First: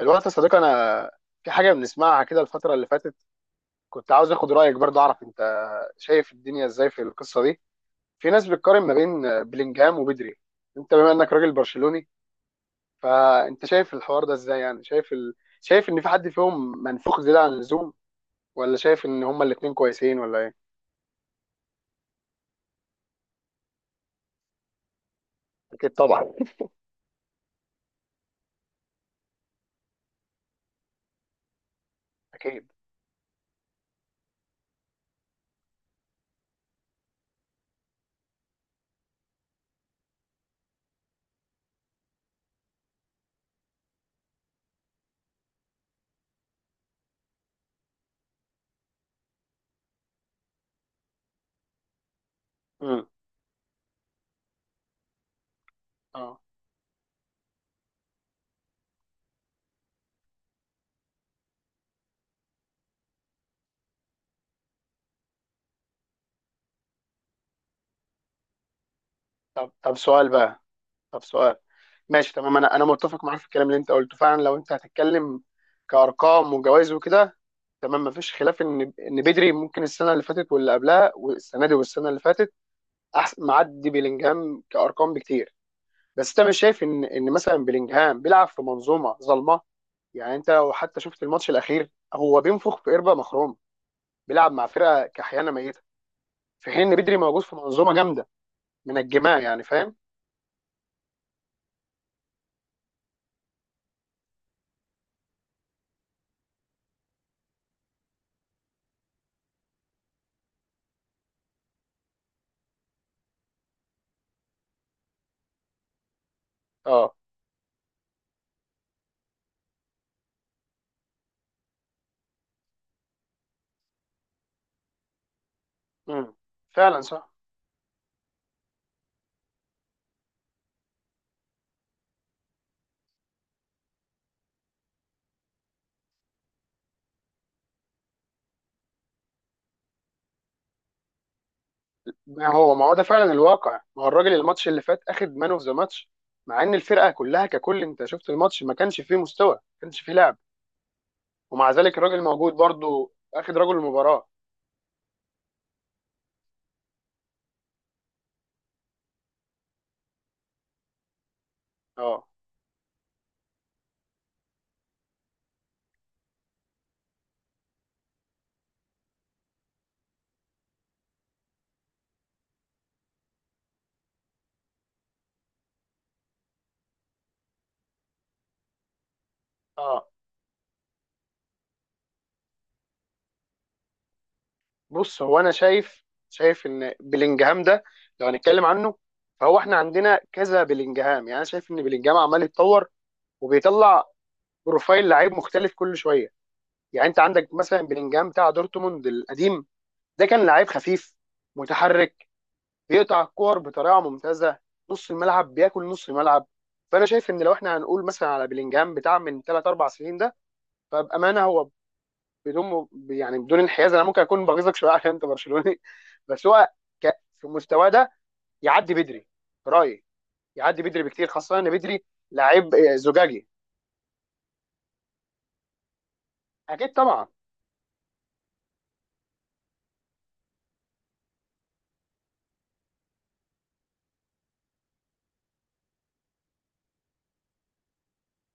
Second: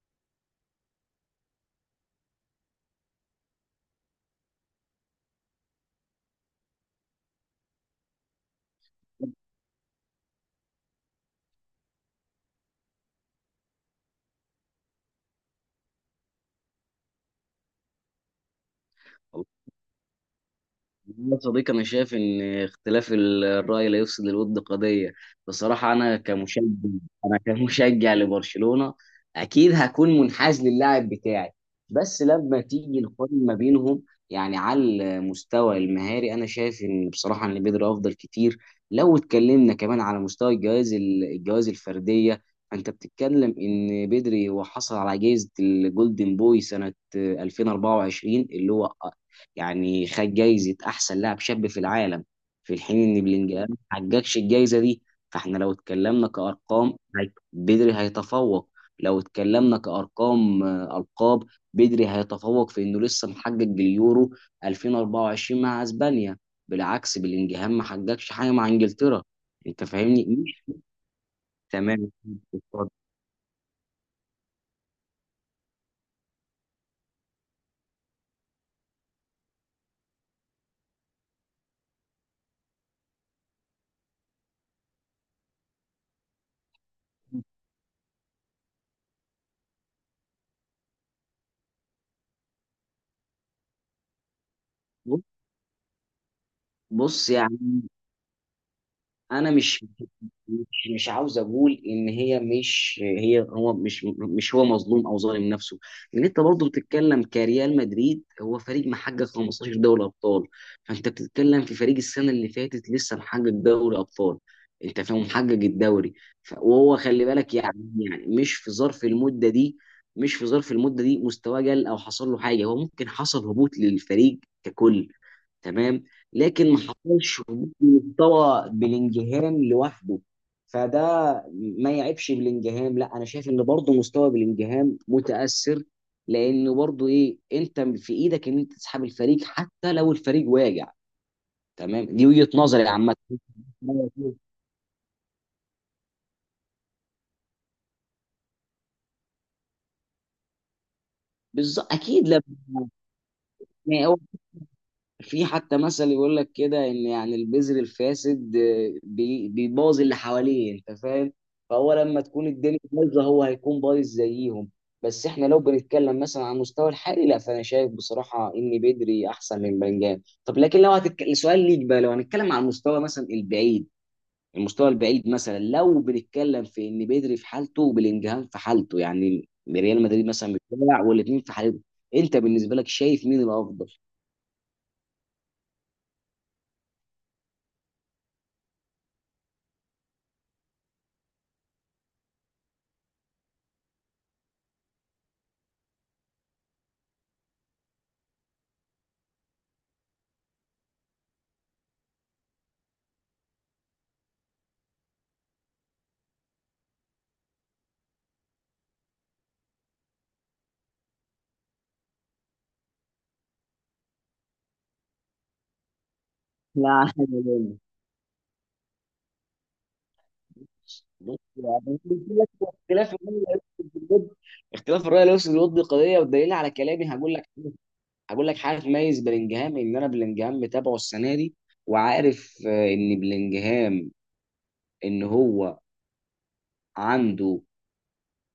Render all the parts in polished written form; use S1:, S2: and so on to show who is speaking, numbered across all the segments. S1: الوقت يا صديقي، انا في حاجه بنسمعها كده الفتره اللي فاتت. كنت عاوز اخد رايك، برضه اعرف انت شايف الدنيا ازاي في القصه دي. في ناس بتقارن ما بين بلينجهام وبدري. انت، بما انك راجل برشلوني، فانت شايف الحوار ده ازاي؟ يعني شايف ان في حد فيهم منفوخ زياده عن اللزوم، ولا شايف ان هما الاثنين كويسين، ولا ايه؟
S2: والله يا صديقي، أنا شايف إن اختلاف الرأي لا يفسد الود قضية.
S1: أكيد
S2: بصراحة
S1: طبعا.
S2: أنا كمشجع لبرشلونة. أكيد هكون منحاز للاعب بتاعي. بس لما
S1: اكيد.
S2: تيجي نقارن ما بينهم، يعني على المستوى المهاري أنا شايف إن، بصراحة، إن بيدري أفضل كتير. لو اتكلمنا كمان على مستوى الجوائز الجوائز الفردية، أنت بتتكلم إن بيدري وحصل على جائزة الجولدن بوي سنة 2024، اللي هو يعني خد جايزة أحسن لاعب شاب في العالم، في
S1: امم.
S2: الحين إن بلينجهام ما حققش الجايزة دي. فإحنا لو اتكلمنا
S1: اه.
S2: كأرقام، بدري هيتفوق. لو اتكلمنا كأرقام ألقاب، بدري هيتفوق في إنه لسه محقق اليورو 2024 مع أسبانيا. بالعكس بلينجهام ما حققش حاجة مع إنجلترا.
S1: طب
S2: أنت
S1: طب
S2: فاهمني؟
S1: سؤال بقى.
S2: مش.
S1: طب سؤال.
S2: تمام.
S1: ماشي تمام، انا متفق معاك في الكلام اللي انت قلته فعلا، لو انت هتتكلم كارقام وجوائز وكده. تمام، مفيش خلاف ان بدري ممكن السنه اللي فاتت واللي قبلها والسنه دي والسنه اللي فاتت احسن معدي بيلينجهام كارقام بكتير. بس انت مش شايف ان مثلا بيلينجهام بيلعب في منظومه ظلمه؟ يعني انت لو حتى شفت الماتش الاخير، هو بينفخ في قربه مخروم، بيلعب مع فرقه كحيانه ميته، في حين ان بدري
S2: بص
S1: موجود في
S2: يعني،
S1: منظومه جامده منجماه،
S2: انا
S1: يعني
S2: مش
S1: فاهم؟
S2: مش مش عاوز اقول ان هي مش هي هو مش مش هو مظلوم او ظالم نفسه. لان انت برضه بتتكلم كريال مدريد، هو فريق محقق 15 دوري ابطال. فانت بتتكلم في فريق السنه اللي فاتت لسه محقق دوري ابطال، انت فاهم، محقق الدوري. وهو
S1: اه.
S2: خلي بالك يعني، يعني مش في ظرف المده دي، مش في ظرف المده دي مستواه قل او حصل له حاجه، هو ممكن حصل هبوط للفريق ككل. تمام.
S1: امم.
S2: لكن ما
S1: فعلا صح.
S2: حصلش هبوط مستوى بلينجهام لوحده. فده ما يعيبش بلينجهام، لا، انا شايف ان برضه مستوى بلينجهام متاثر، لان برضه ايه، انت في ايدك ان انت تسحب الفريق حتى لو الفريق واجع. تمام، دي
S1: ما
S2: وجهه
S1: هو ما
S2: نظري
S1: هو ده
S2: عامه.
S1: فعلا الواقع، ما هو الراجل الماتش اللي فات اخد مان اوف ذا ماتش، مع ان الفرقه كلها ككل، انت شفت الماتش، ما كانش فيه مستوى، ما كانش فيه لعب، ومع
S2: بالظبط،
S1: ذلك الراجل
S2: اكيد
S1: موجود
S2: لما،
S1: برضو، اخد رجل المباراه.
S2: في حتى مثل يقول لك كده ان يعني البذر الفاسد بيبوظ اللي حواليه، انت فاهم. فهو لما
S1: اه.
S2: تكون الدنيا بايظه هو هيكون بايظ زيهم. بس احنا لو بنتكلم مثلا على المستوى الحالي، لا، فانا شايف بصراحه ان بدري احسن من بنجام. طب لكن لو هتتكلم، سؤال ليك بقى، لو هنتكلم على المستوى مثلا البعيد. المستوى البعيد مثلا، لو بنتكلم في ان بدري في حالته وبلينجهام في حالته يعني، ريال
S1: اه.
S2: مدريد مثلا بتلعب والاثنين في حالته، انت بالنسبه لك شايف مين الافضل؟
S1: بص هو انا شايف ان بلينجهام ده، لو هنتكلم عنه، فهو احنا عندنا كذا بلينجهام، يعني انا شايف ان بلينجهام عمال يتطور وبيطلع بروفايل لعيب مختلف كل شويه. يعني انت عندك مثلا بلينجهام بتاع دورتموند القديم، ده كان لعيب خفيف، متحرك، بيقطع الكور بطريقه ممتازه، نص الملعب بياكل نص الملعب. فانا شايف ان، لو احنا هنقول مثلا على بلينجهام بتاع من 3 4 سنين ده، فبامانه هو، بدون يعني بدون انحياز، انا ممكن اكون بغيظك شويه عشان انت برشلوني. بس هو
S2: لا.
S1: ك... في مستواه ده يعدي بدري، في رايي، يعدي بدري
S2: بص
S1: بكتير، خاصه ان
S2: يعني،
S1: بدري لعيب
S2: اختلاف اختلاف الرأي
S1: زجاجي.
S2: الوسط بالود اختلاف الرأي الوسط بالود دي قضية. والدليل على
S1: اكيد
S2: كلامي
S1: طبعا.
S2: هقول لك حاجة تميز بلينجهام، ان انا بلينجهام متابعه السنة دي وعارف ان بلينجهام، ان هو عنده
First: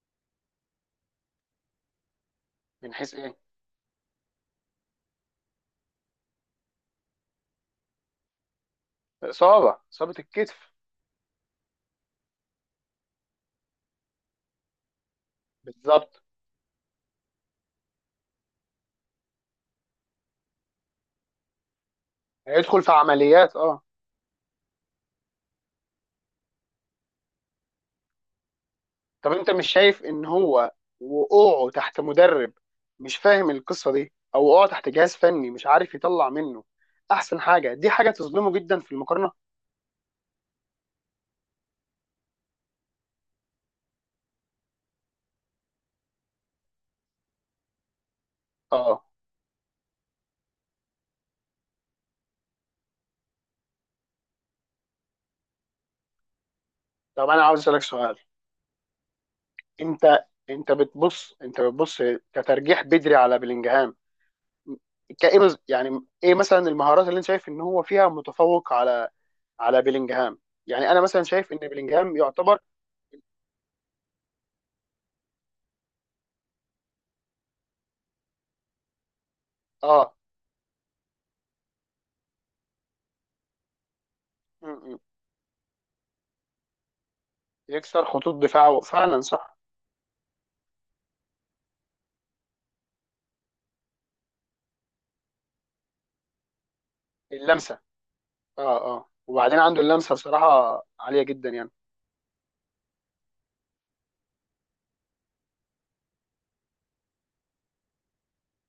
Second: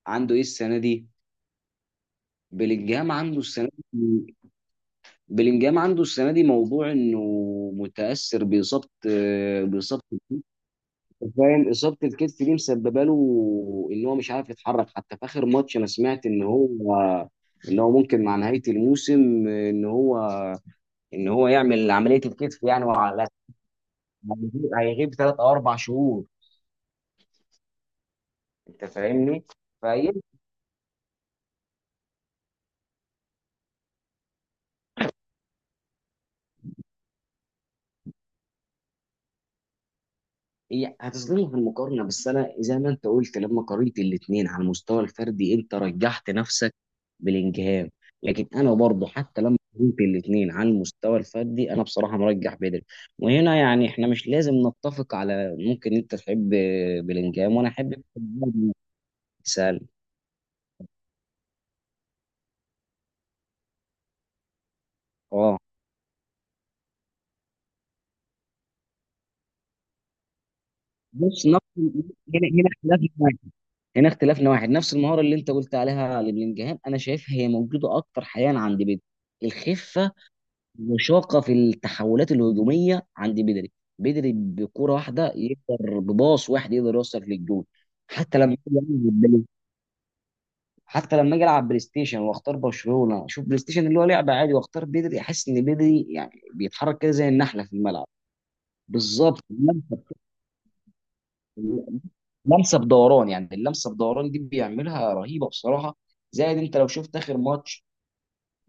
S2: عنده ايه السنة دي.
S1: من
S2: بلينجهام
S1: حيث ايه؟
S2: عنده السنة دي بلينجهام عنده السنة دي موضوع انه متأثر بإصابة،
S1: اصابه، اصابه الكتف.
S2: فاهم، اصابه الكتف دي مسببه له ان هو مش عارف يتحرك. حتى في اخر ماتش انا
S1: بالظبط،
S2: سمعت ان هو، ممكن مع نهايه الموسم ان هو، يعمل عمليه الكتف
S1: هيدخل
S2: يعني،
S1: في
S2: وعلى
S1: عمليات، اه.
S2: هيغيب 3 او 4 شهور. انت
S1: طب
S2: فاهمني؟
S1: انت مش شايف ان هو، وقوعه تحت مدرب مش فاهم القصه دي، او وقوعه تحت جهاز فني مش عارف يطلع منه احسن حاجه، دي حاجه تظلمه جدا في المقارنه؟
S2: هي هتظلمه في المقارنه، بس انا زي ما انت قلت، لما قارنت الاثنين على المستوى الفردي انت رجحت نفسك بلينجهام. لكن انا
S1: اه.
S2: برضه، حتى لما قارنت الاثنين على المستوى الفردي، انا بصراحه مرجح بدري. وهنا يعني احنا مش لازم نتفق. على ممكن انت تحب
S1: طب انا
S2: بلينجهام
S1: عاوز
S2: وانا
S1: اسالك
S2: احب.
S1: سؤال.
S2: سال.
S1: انت، انت بتبص كترجيح بدري على بلينجهام، كايه،
S2: اه.
S1: يعني ايه مثلا المهارات اللي انت شايف ان هو فيها متفوق على بيلينجهام؟ يعني انا مثلا
S2: بص
S1: شايف ان
S2: نفس.
S1: بيلينجهام
S2: هنا
S1: يعتبر.
S2: هنا اختلافنا واحد هنا اختلافنا واحد. نفس المهاره اللي انت قلت عليها لبلينجهام، انا شايفها هي موجوده اكتر حاليا عند بيدري. الخفه.
S1: اه.
S2: مشاقة في التحولات الهجومية عند بدري. بدري
S1: م-
S2: بكرة
S1: م.
S2: واحدة يقدر، بباص واحد يقدر يوصل للجول.
S1: يكسر خطوط
S2: حتى لما أجي
S1: دفاعه
S2: ألعب
S1: فعلا،
S2: بلاي-
S1: صح.
S2: حتى لما اجي العب بلاي ستيشن واختار برشلونة، اشوف بلاي ستيشن اللي هو لعبة عادي، واختار بدري، احس ان بدري يعني بيتحرك كده زي النحلة في
S1: اللمسه.
S2: الملعب.
S1: اه، اه،
S2: بالظبط،
S1: وبعدين عنده
S2: اللمسة.
S1: اللمسه بصراحه عاليه جدا يعني.
S2: لمسه بدوران يعني، اللمسه بدوران دي بيعملها رهيبه بصراحه. زائد انت لو شفت اخر ماتش،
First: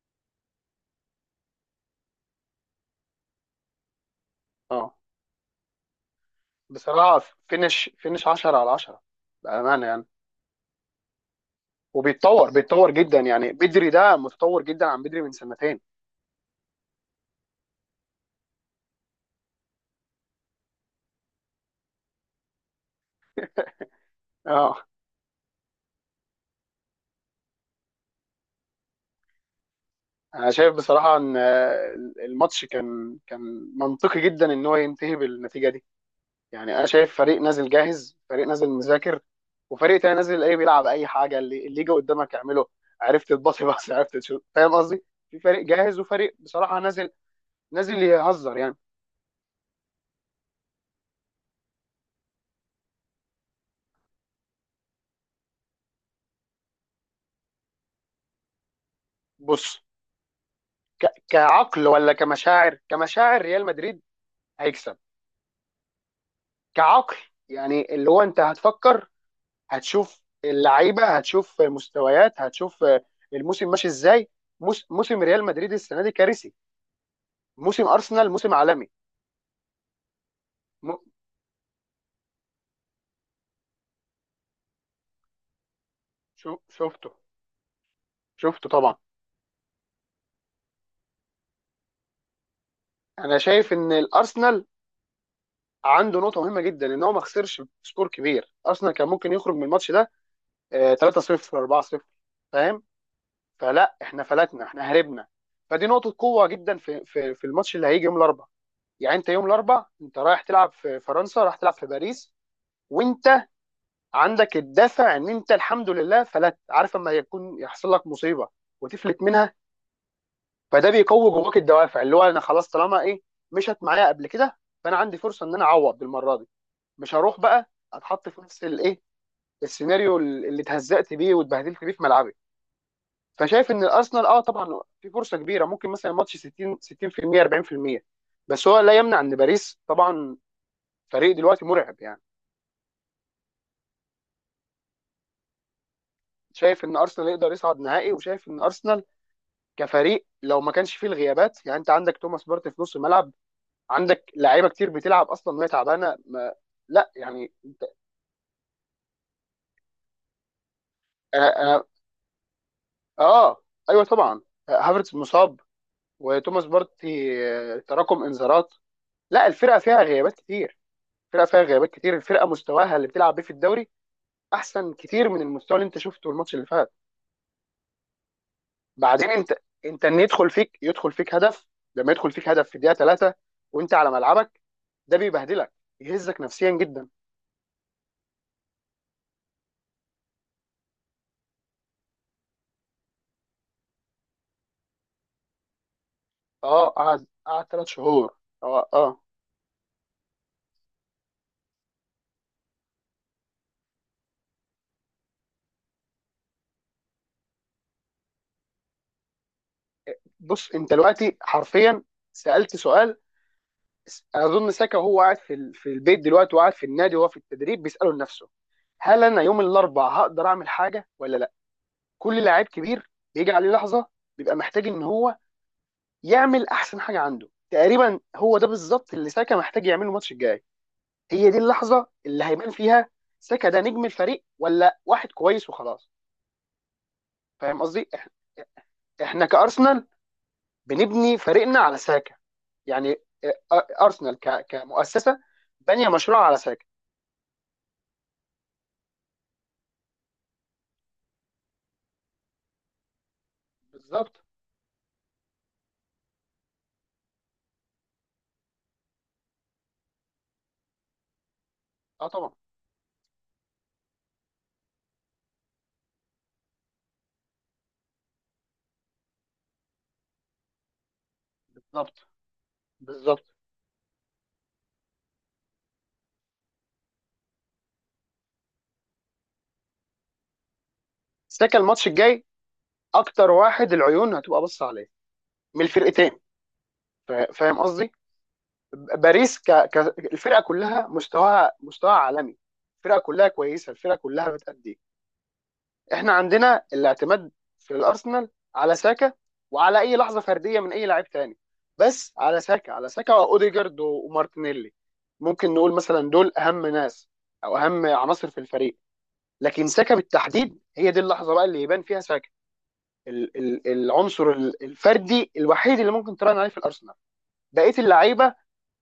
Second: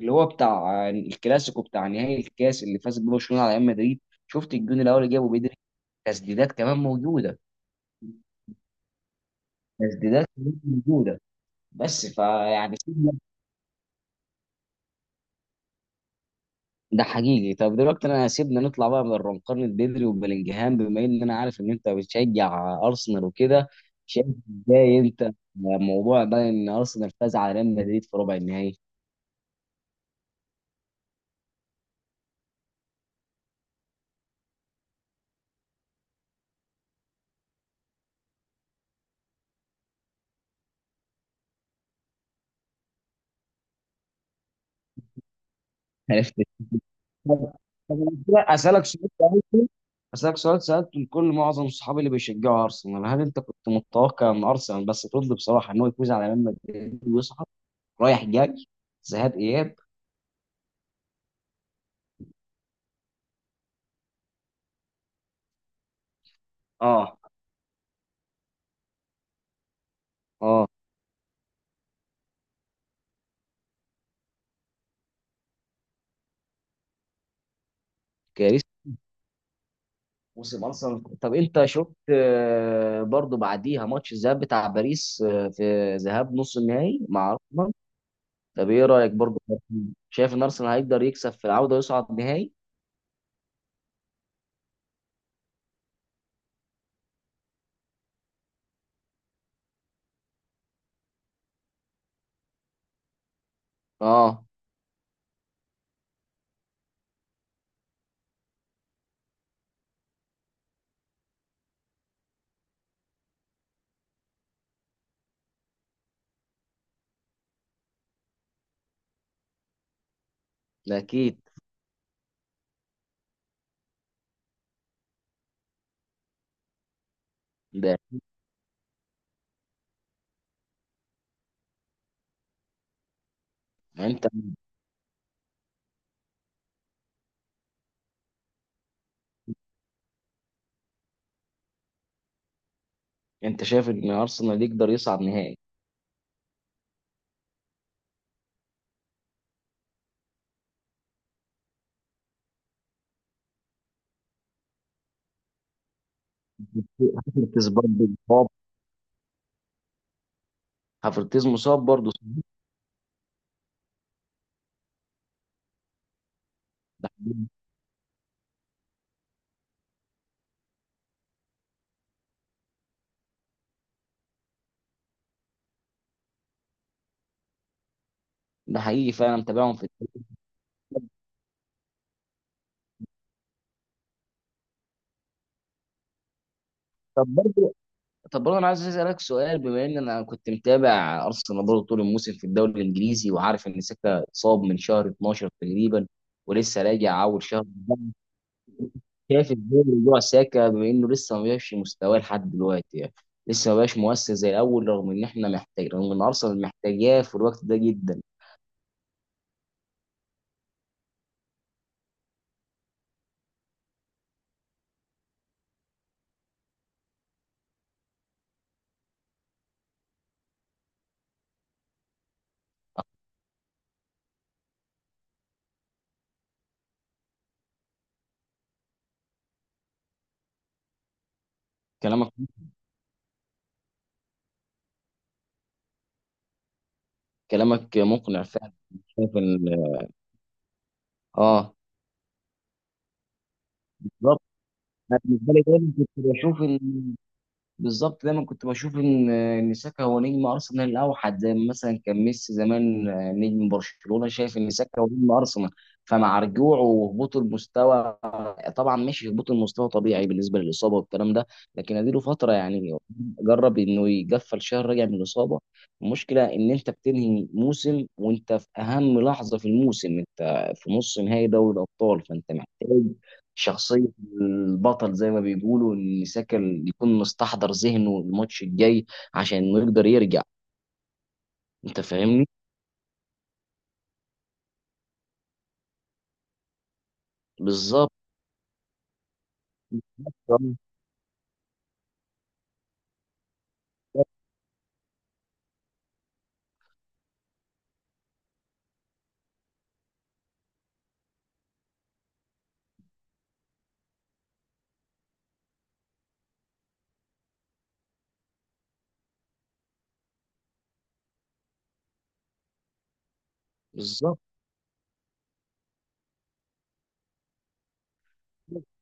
S2: اللي هو بتاع الكلاسيكو بتاع نهائي الكاس اللي فاز بيه برشلونه على ريال مدريد، شفت الجون
S1: اه
S2: الاول اللي جابه بدري. تسديدات كمان
S1: بصراحه
S2: موجوده.
S1: فينش فينش 10 على 10، بامانه يعني.
S2: تسديدات كمان موجوده، بس
S1: وبيتطور
S2: فيعني،
S1: بيتطور
S2: سيبنا.
S1: جدا، يعني بدري ده متطور جدا عن بدري من سنتين.
S2: ده حقيقي. طب دلوقتي انا، سيبنا نطلع بقى من نقارنة بدري وبلينجهام، بما ان انا عارف ان انت بتشجع ارسنال وكده، شايف
S1: اه.
S2: ازاي انت موضوع بقى ان ارسنال فاز على ريال مدريد في ربع النهائي؟
S1: انا شايف بصراحه ان، الماتش كان منطقي جدا ان هو ينتهي بالنتيجه دي. يعني انا شايف فريق نازل جاهز، فريق نازل مذاكر، وفريق تاني نازل ايه، بيلعب اي حاجه، اللي يجي قدامك اعمله. عرفت تباصي بس، عرفت تشوت، فاهم قصدي؟ في فريق جاهز
S2: عرفت.
S1: وفريق بصراحه نازل،
S2: طب طب
S1: نازل
S2: أنا
S1: يهزر يعني.
S2: اسالك سؤال سالته لكل معظم صحابي اللي بيشجعوا ارسنال. هل انت كنت متوقع ان ارسنال، بس ترد بصراحه، ان هو يفوز على ريال مدريد ويصعد، رايح جاي، ذهاب اياب؟
S1: بص، كعقل ولا كمشاعر؟ كمشاعر ريال مدريد هيكسب. كعقل،
S2: اه.
S1: يعني اللي هو انت هتفكر، هتشوف
S2: اه.
S1: اللعيبه، هتشوف مستويات، هتشوف الموسم ماشي ازاي. موسم ريال مدريد السنه دي كارثي، موسم ارسنال موسم
S2: كارثه.
S1: عالمي.
S2: موسم
S1: م...
S2: ارسنال، طب انت شفت برضو بعديها ماتش الذهاب بتاع باريس، في ذهاب
S1: شو...
S2: نص النهائي
S1: شفته
S2: مع ارسنال.
S1: شفته
S2: طب ايه
S1: طبعا.
S2: رايك برضو؟ شايف ان ارسنال هيقدر يكسب في العوده ويصعد نهائي؟
S1: انا شايف ان الارسنال عنده نقطه مهمه جدا، ان هو ما خسرش سكور كبير. ارسنال كان ممكن يخرج من الماتش ده 3-0، 4-0، فاهم؟ فلا، احنا
S2: اه.
S1: فلتنا، احنا هربنا. فدي نقطه قوه جدا في الماتش اللي هيجي يوم الاربعاء. يعني انت يوم الاربعاء، انت رايح تلعب في فرنسا، رايح تلعب في باريس، وانت عندك الدافع ان انت الحمد لله فلت. عارف، اما يكون يحصل لك مصيبه وتفلت منها، فده
S2: ده
S1: بيقوي
S2: اكيد.
S1: جواك الدوافع اللي هو انا خلاص، طالما ايه مشت معايا قبل كده، فانا عندي فرصه ان انا اعوض بالمره دي، مش هروح بقى
S2: ده
S1: اتحط في نفس الايه، السيناريو اللي اتهزقت بيه واتبهدلت بيه في ملعبي. فشايف ان الارسنال،
S2: انت،
S1: اه طبعا، في فرصه كبيره، ممكن مثلا الماتش 60، 60% 40%، بس هو لا يمنع ان باريس طبعا فريق دلوقتي مرعب يعني.
S2: شايف ان ارسنال يقدر يصعد نهائي؟
S1: شايف ان ارسنال يقدر يصعد نهائي، وشايف ان ارسنال كفريق لو ما كانش فيه الغيابات. يعني انت عندك توماس بارتي في نص الملعب، عندك لعيبه كتير بتلعب اصلا وهي تعبانه، ما لا، يعني
S2: هافرتز
S1: انت.
S2: برضو مصاب.
S1: آه,
S2: هافرتز مصاب
S1: آه,
S2: برضو، ده
S1: اه، ايوه طبعا. هافرتز مصاب، وتوماس بارتي
S2: حقيقي.
S1: تراكم انذارات. لا، الفرقه فيها غيابات كتير، الفرقه فيها غيابات كتير. الفرقه مستواها اللي بتلعب بيه في الدوري احسن كتير من المستوى اللي انت شفته الماتش اللي فات.
S2: ده حقيقي،
S1: بعدين
S2: فعلا
S1: انت
S2: متابعهم في
S1: انت ان
S2: التاريخ.
S1: يدخل فيك يدخل فيك هدف، لما يدخل فيك هدف في الدقيقه 3 وانت على ملعبك، ده بيبهدلك، يهزك نفسيا جدا.
S2: طب برضو، طب برضه انا عايز اسالك سؤال، بما ان انا كنت متابع ارسنال برضه طول الموسم في الدوري الانجليزي، وعارف ان ساكا اتصاب من شهر 12 تقريبا ولسه
S1: اه،
S2: راجع
S1: قعد
S2: اول شهر.
S1: قعد 3 شهور. اه، اه.
S2: شايف ازاي موضوع ساكا، بما انه لسه ما بقاش في مستواه لحد دلوقتي يعني، لسه ما بقاش مؤثر زي الاول، رغم ان ارسنال محتاجاه في الوقت ده جدا؟
S1: بص انت دلوقتي حرفيا سالت سؤال. اظن ساكا وهو قاعد في في البيت دلوقتي، وقاعد في النادي وهو في التدريب، بيساله لنفسه: هل انا يوم الاربعاء هقدر اعمل حاجه ولا لا؟ كل لاعب كبير بيجي عليه لحظه، بيبقى محتاج ان هو يعمل احسن حاجه عنده، تقريبا هو ده بالظبط اللي ساكا محتاج يعمله الماتش الجاي. هي دي اللحظه
S2: كلامك.
S1: اللي هيبان فيها ساكا ده نجم الفريق ولا واحد كويس وخلاص، فاهم
S2: كلامك
S1: قصدي؟
S2: مقنع فعلا. شايف
S1: احنا
S2: ان.
S1: كارسنال بنبني
S2: اه.
S1: فريقنا على ساكا. يعني ارسنال
S2: بالظبط. انا
S1: كمؤسسه
S2: بالنسبه لي دايما كنت
S1: بانيه مشروع على
S2: بشوف
S1: ساكا.
S2: ان، بالظبط، دايما كنت بشوف ان ساكا هو نجم ارسنال الاوحد، زي ما مثلا كان ميسي زمان نجم برشلونه،
S1: بالظبط،
S2: شايف ان ساكا هو نجم ارسنال. فمع رجوعه وهبوط المستوى، طبعا ماشي، هبوط المستوى طبيعي بالنسبه للاصابه والكلام ده. لكن اديله
S1: اه
S2: فتره
S1: طبعا،
S2: يعني، جرب انه يقفل شهر راجع من الاصابه. المشكله ان انت بتنهي موسم وانت في اهم لحظه في الموسم، انت في نص نهائي دوري الابطال،
S1: بالظبط
S2: فانت محتاج
S1: بالظبط.
S2: شخصية البطل، زي ما بيقولوا، إن ساكا يكون مستحضر ذهنه الماتش الجاي، عشان إنه يقدر يرجع.
S1: ساكا
S2: أنت
S1: الماتش الجاي
S2: فاهمني؟
S1: اكتر واحد العيون هتبقى بص عليه من الفرقتين، فاهم
S2: بالظبط،
S1: قصدي؟ باريس، الفرقه كلها مستواها عالمي، الفرقه كلها كويسه، الفرقه كلها بتأدي. احنا عندنا الاعتماد في الارسنال على ساكا، وعلى اي لحظه فرديه من اي لاعب تاني، بس على ساكا. على ساكا واوديجارد ومارتينيلي، ممكن نقول مثلا دول اهم ناس او اهم عناصر في الفريق. لكن ساكا بالتحديد، هي دي اللحظه بقى اللي يبان فيها ساكا،
S2: بالظبط.
S1: العنصر الفردي الوحيد اللي ممكن تراهن عليه في الارسنال. بقيه اللعيبه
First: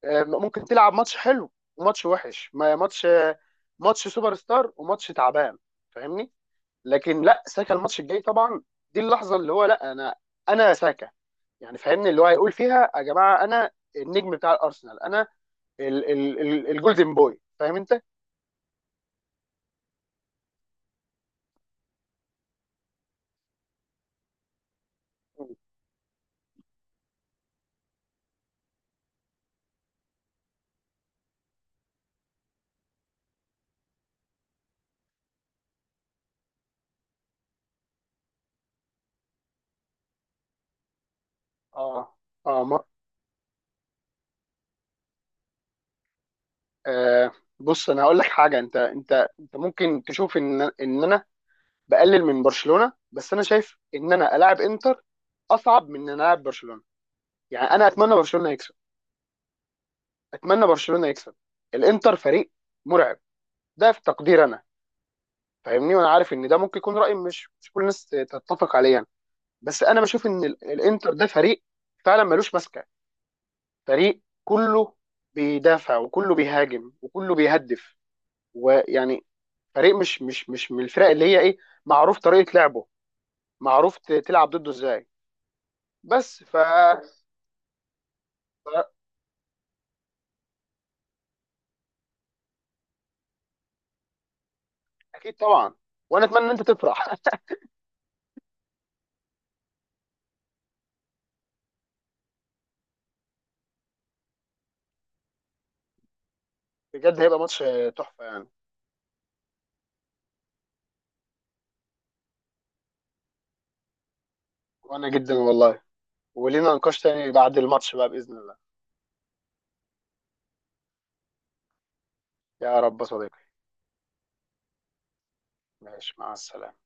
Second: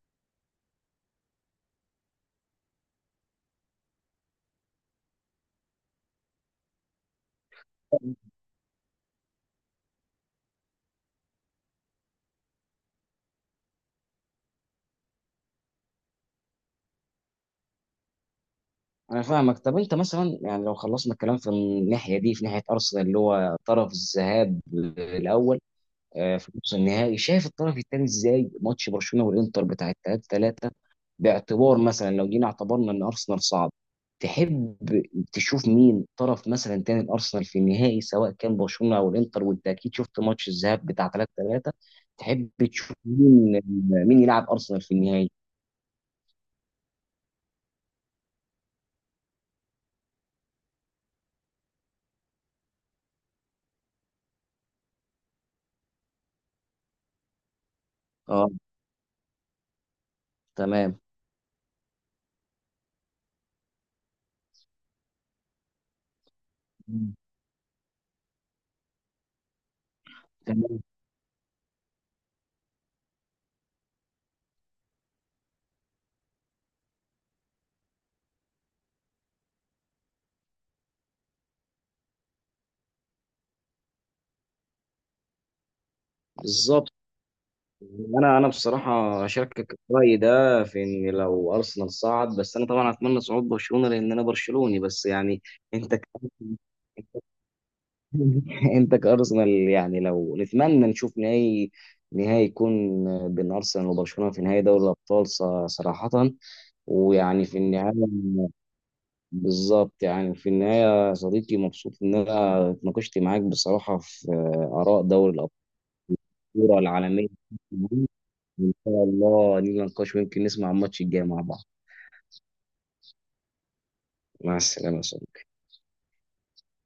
S1: ممكن تلعب ماتش حلو وماتش وحش، ما ماتش آه، ماتش سوبر ستار وماتش تعبان، فاهمني؟ لكن لا، ساكا الماتش الجاي طبعا دي اللحظه اللي هو، لا انا، انا ساكا، يعني فاهمني؟ اللي هو هيقول فيها: يا جماعه انا النجم بتاع الارسنال، انا ال الجولدن بوي، فاهم انت؟
S2: أنا فاهمك. طب أنت مثلا يعني، لو خلصنا الكلام في الناحية دي، في ناحية أرسنال اللي هو طرف الذهاب الأول في نص النهائي، شايف الطرف الثاني إزاي؟ ماتش برشلونة والإنتر بتاع 3-3. باعتبار مثلا لو جينا اعتبرنا ان ارسنال صعد، تحب تشوف مين طرف مثلا تاني الارسنال في النهائي، سواء كان برشلونه او الانتر؟ وانت اكيد شفت ماتش الذهاب بتاع 3-3.
S1: اه.
S2: تحب
S1: اه, ما
S2: تشوف مين يلعب ارسنال في النهائي؟
S1: آه بص انا هقول لك حاجه. انت ممكن تشوف ان انا بقلل من برشلونه، بس انا شايف ان انا العب انتر اصعب من ان انا العب برشلونه. يعني انا اتمنى
S2: اه.
S1: برشلونه يكسب، اتمنى
S2: تمام،
S1: برشلونه يكسب. الانتر فريق مرعب، ده في تقدير انا، فاهمني؟ وانا عارف ان ده ممكن يكون راي مش كل الناس تتفق عليه يعني. بس انا بشوف ان
S2: تمام،
S1: الانتر ده فريق فعلا ملوش ماسكه، فريق كله بيدافع وكله بيهاجم وكله بيهدف ويعني، فريق مش من الفرق اللي هي ايه، معروف طريقه لعبه، معروف تلعب ضده ازاي، بس
S2: بالظبط. انا
S1: ف-
S2: بصراحه اشاركك الراي ده في ان لو ارسنال صعد. بس انا طبعا اتمنى صعود برشلونه، لان انا برشلوني. بس
S1: اكيد
S2: يعني،
S1: طبعا،
S2: انت ك-
S1: وانا اتمنى ان انت تفرح.
S2: انت كارسنال، يعني لو نتمنى نشوف نهائي يكون بين ارسنال وبرشلونه في نهائي دوري الابطال، صراحه.
S1: بجد هيبقى
S2: ويعني في
S1: ماتش
S2: النهايه،
S1: تحفه يعني.
S2: بالظبط، يعني في النهايه يا صديقي، مبسوط ان انا اتناقشت معاك بصراحه في اراء
S1: وانا
S2: دوري
S1: جدا
S2: الابطال.
S1: والله، ولينا
S2: الكرة
S1: نقاش
S2: العالميه.
S1: تاني بعد الماتش بقى بإذن الله.
S2: وان شاء الله نيجي نناقش، ويمكن نسمع الماتش الجاي مع بعض.
S1: يا رب يا صديقي.
S2: مع السلامه يا صديقي.
S1: ماشي مع السلامة.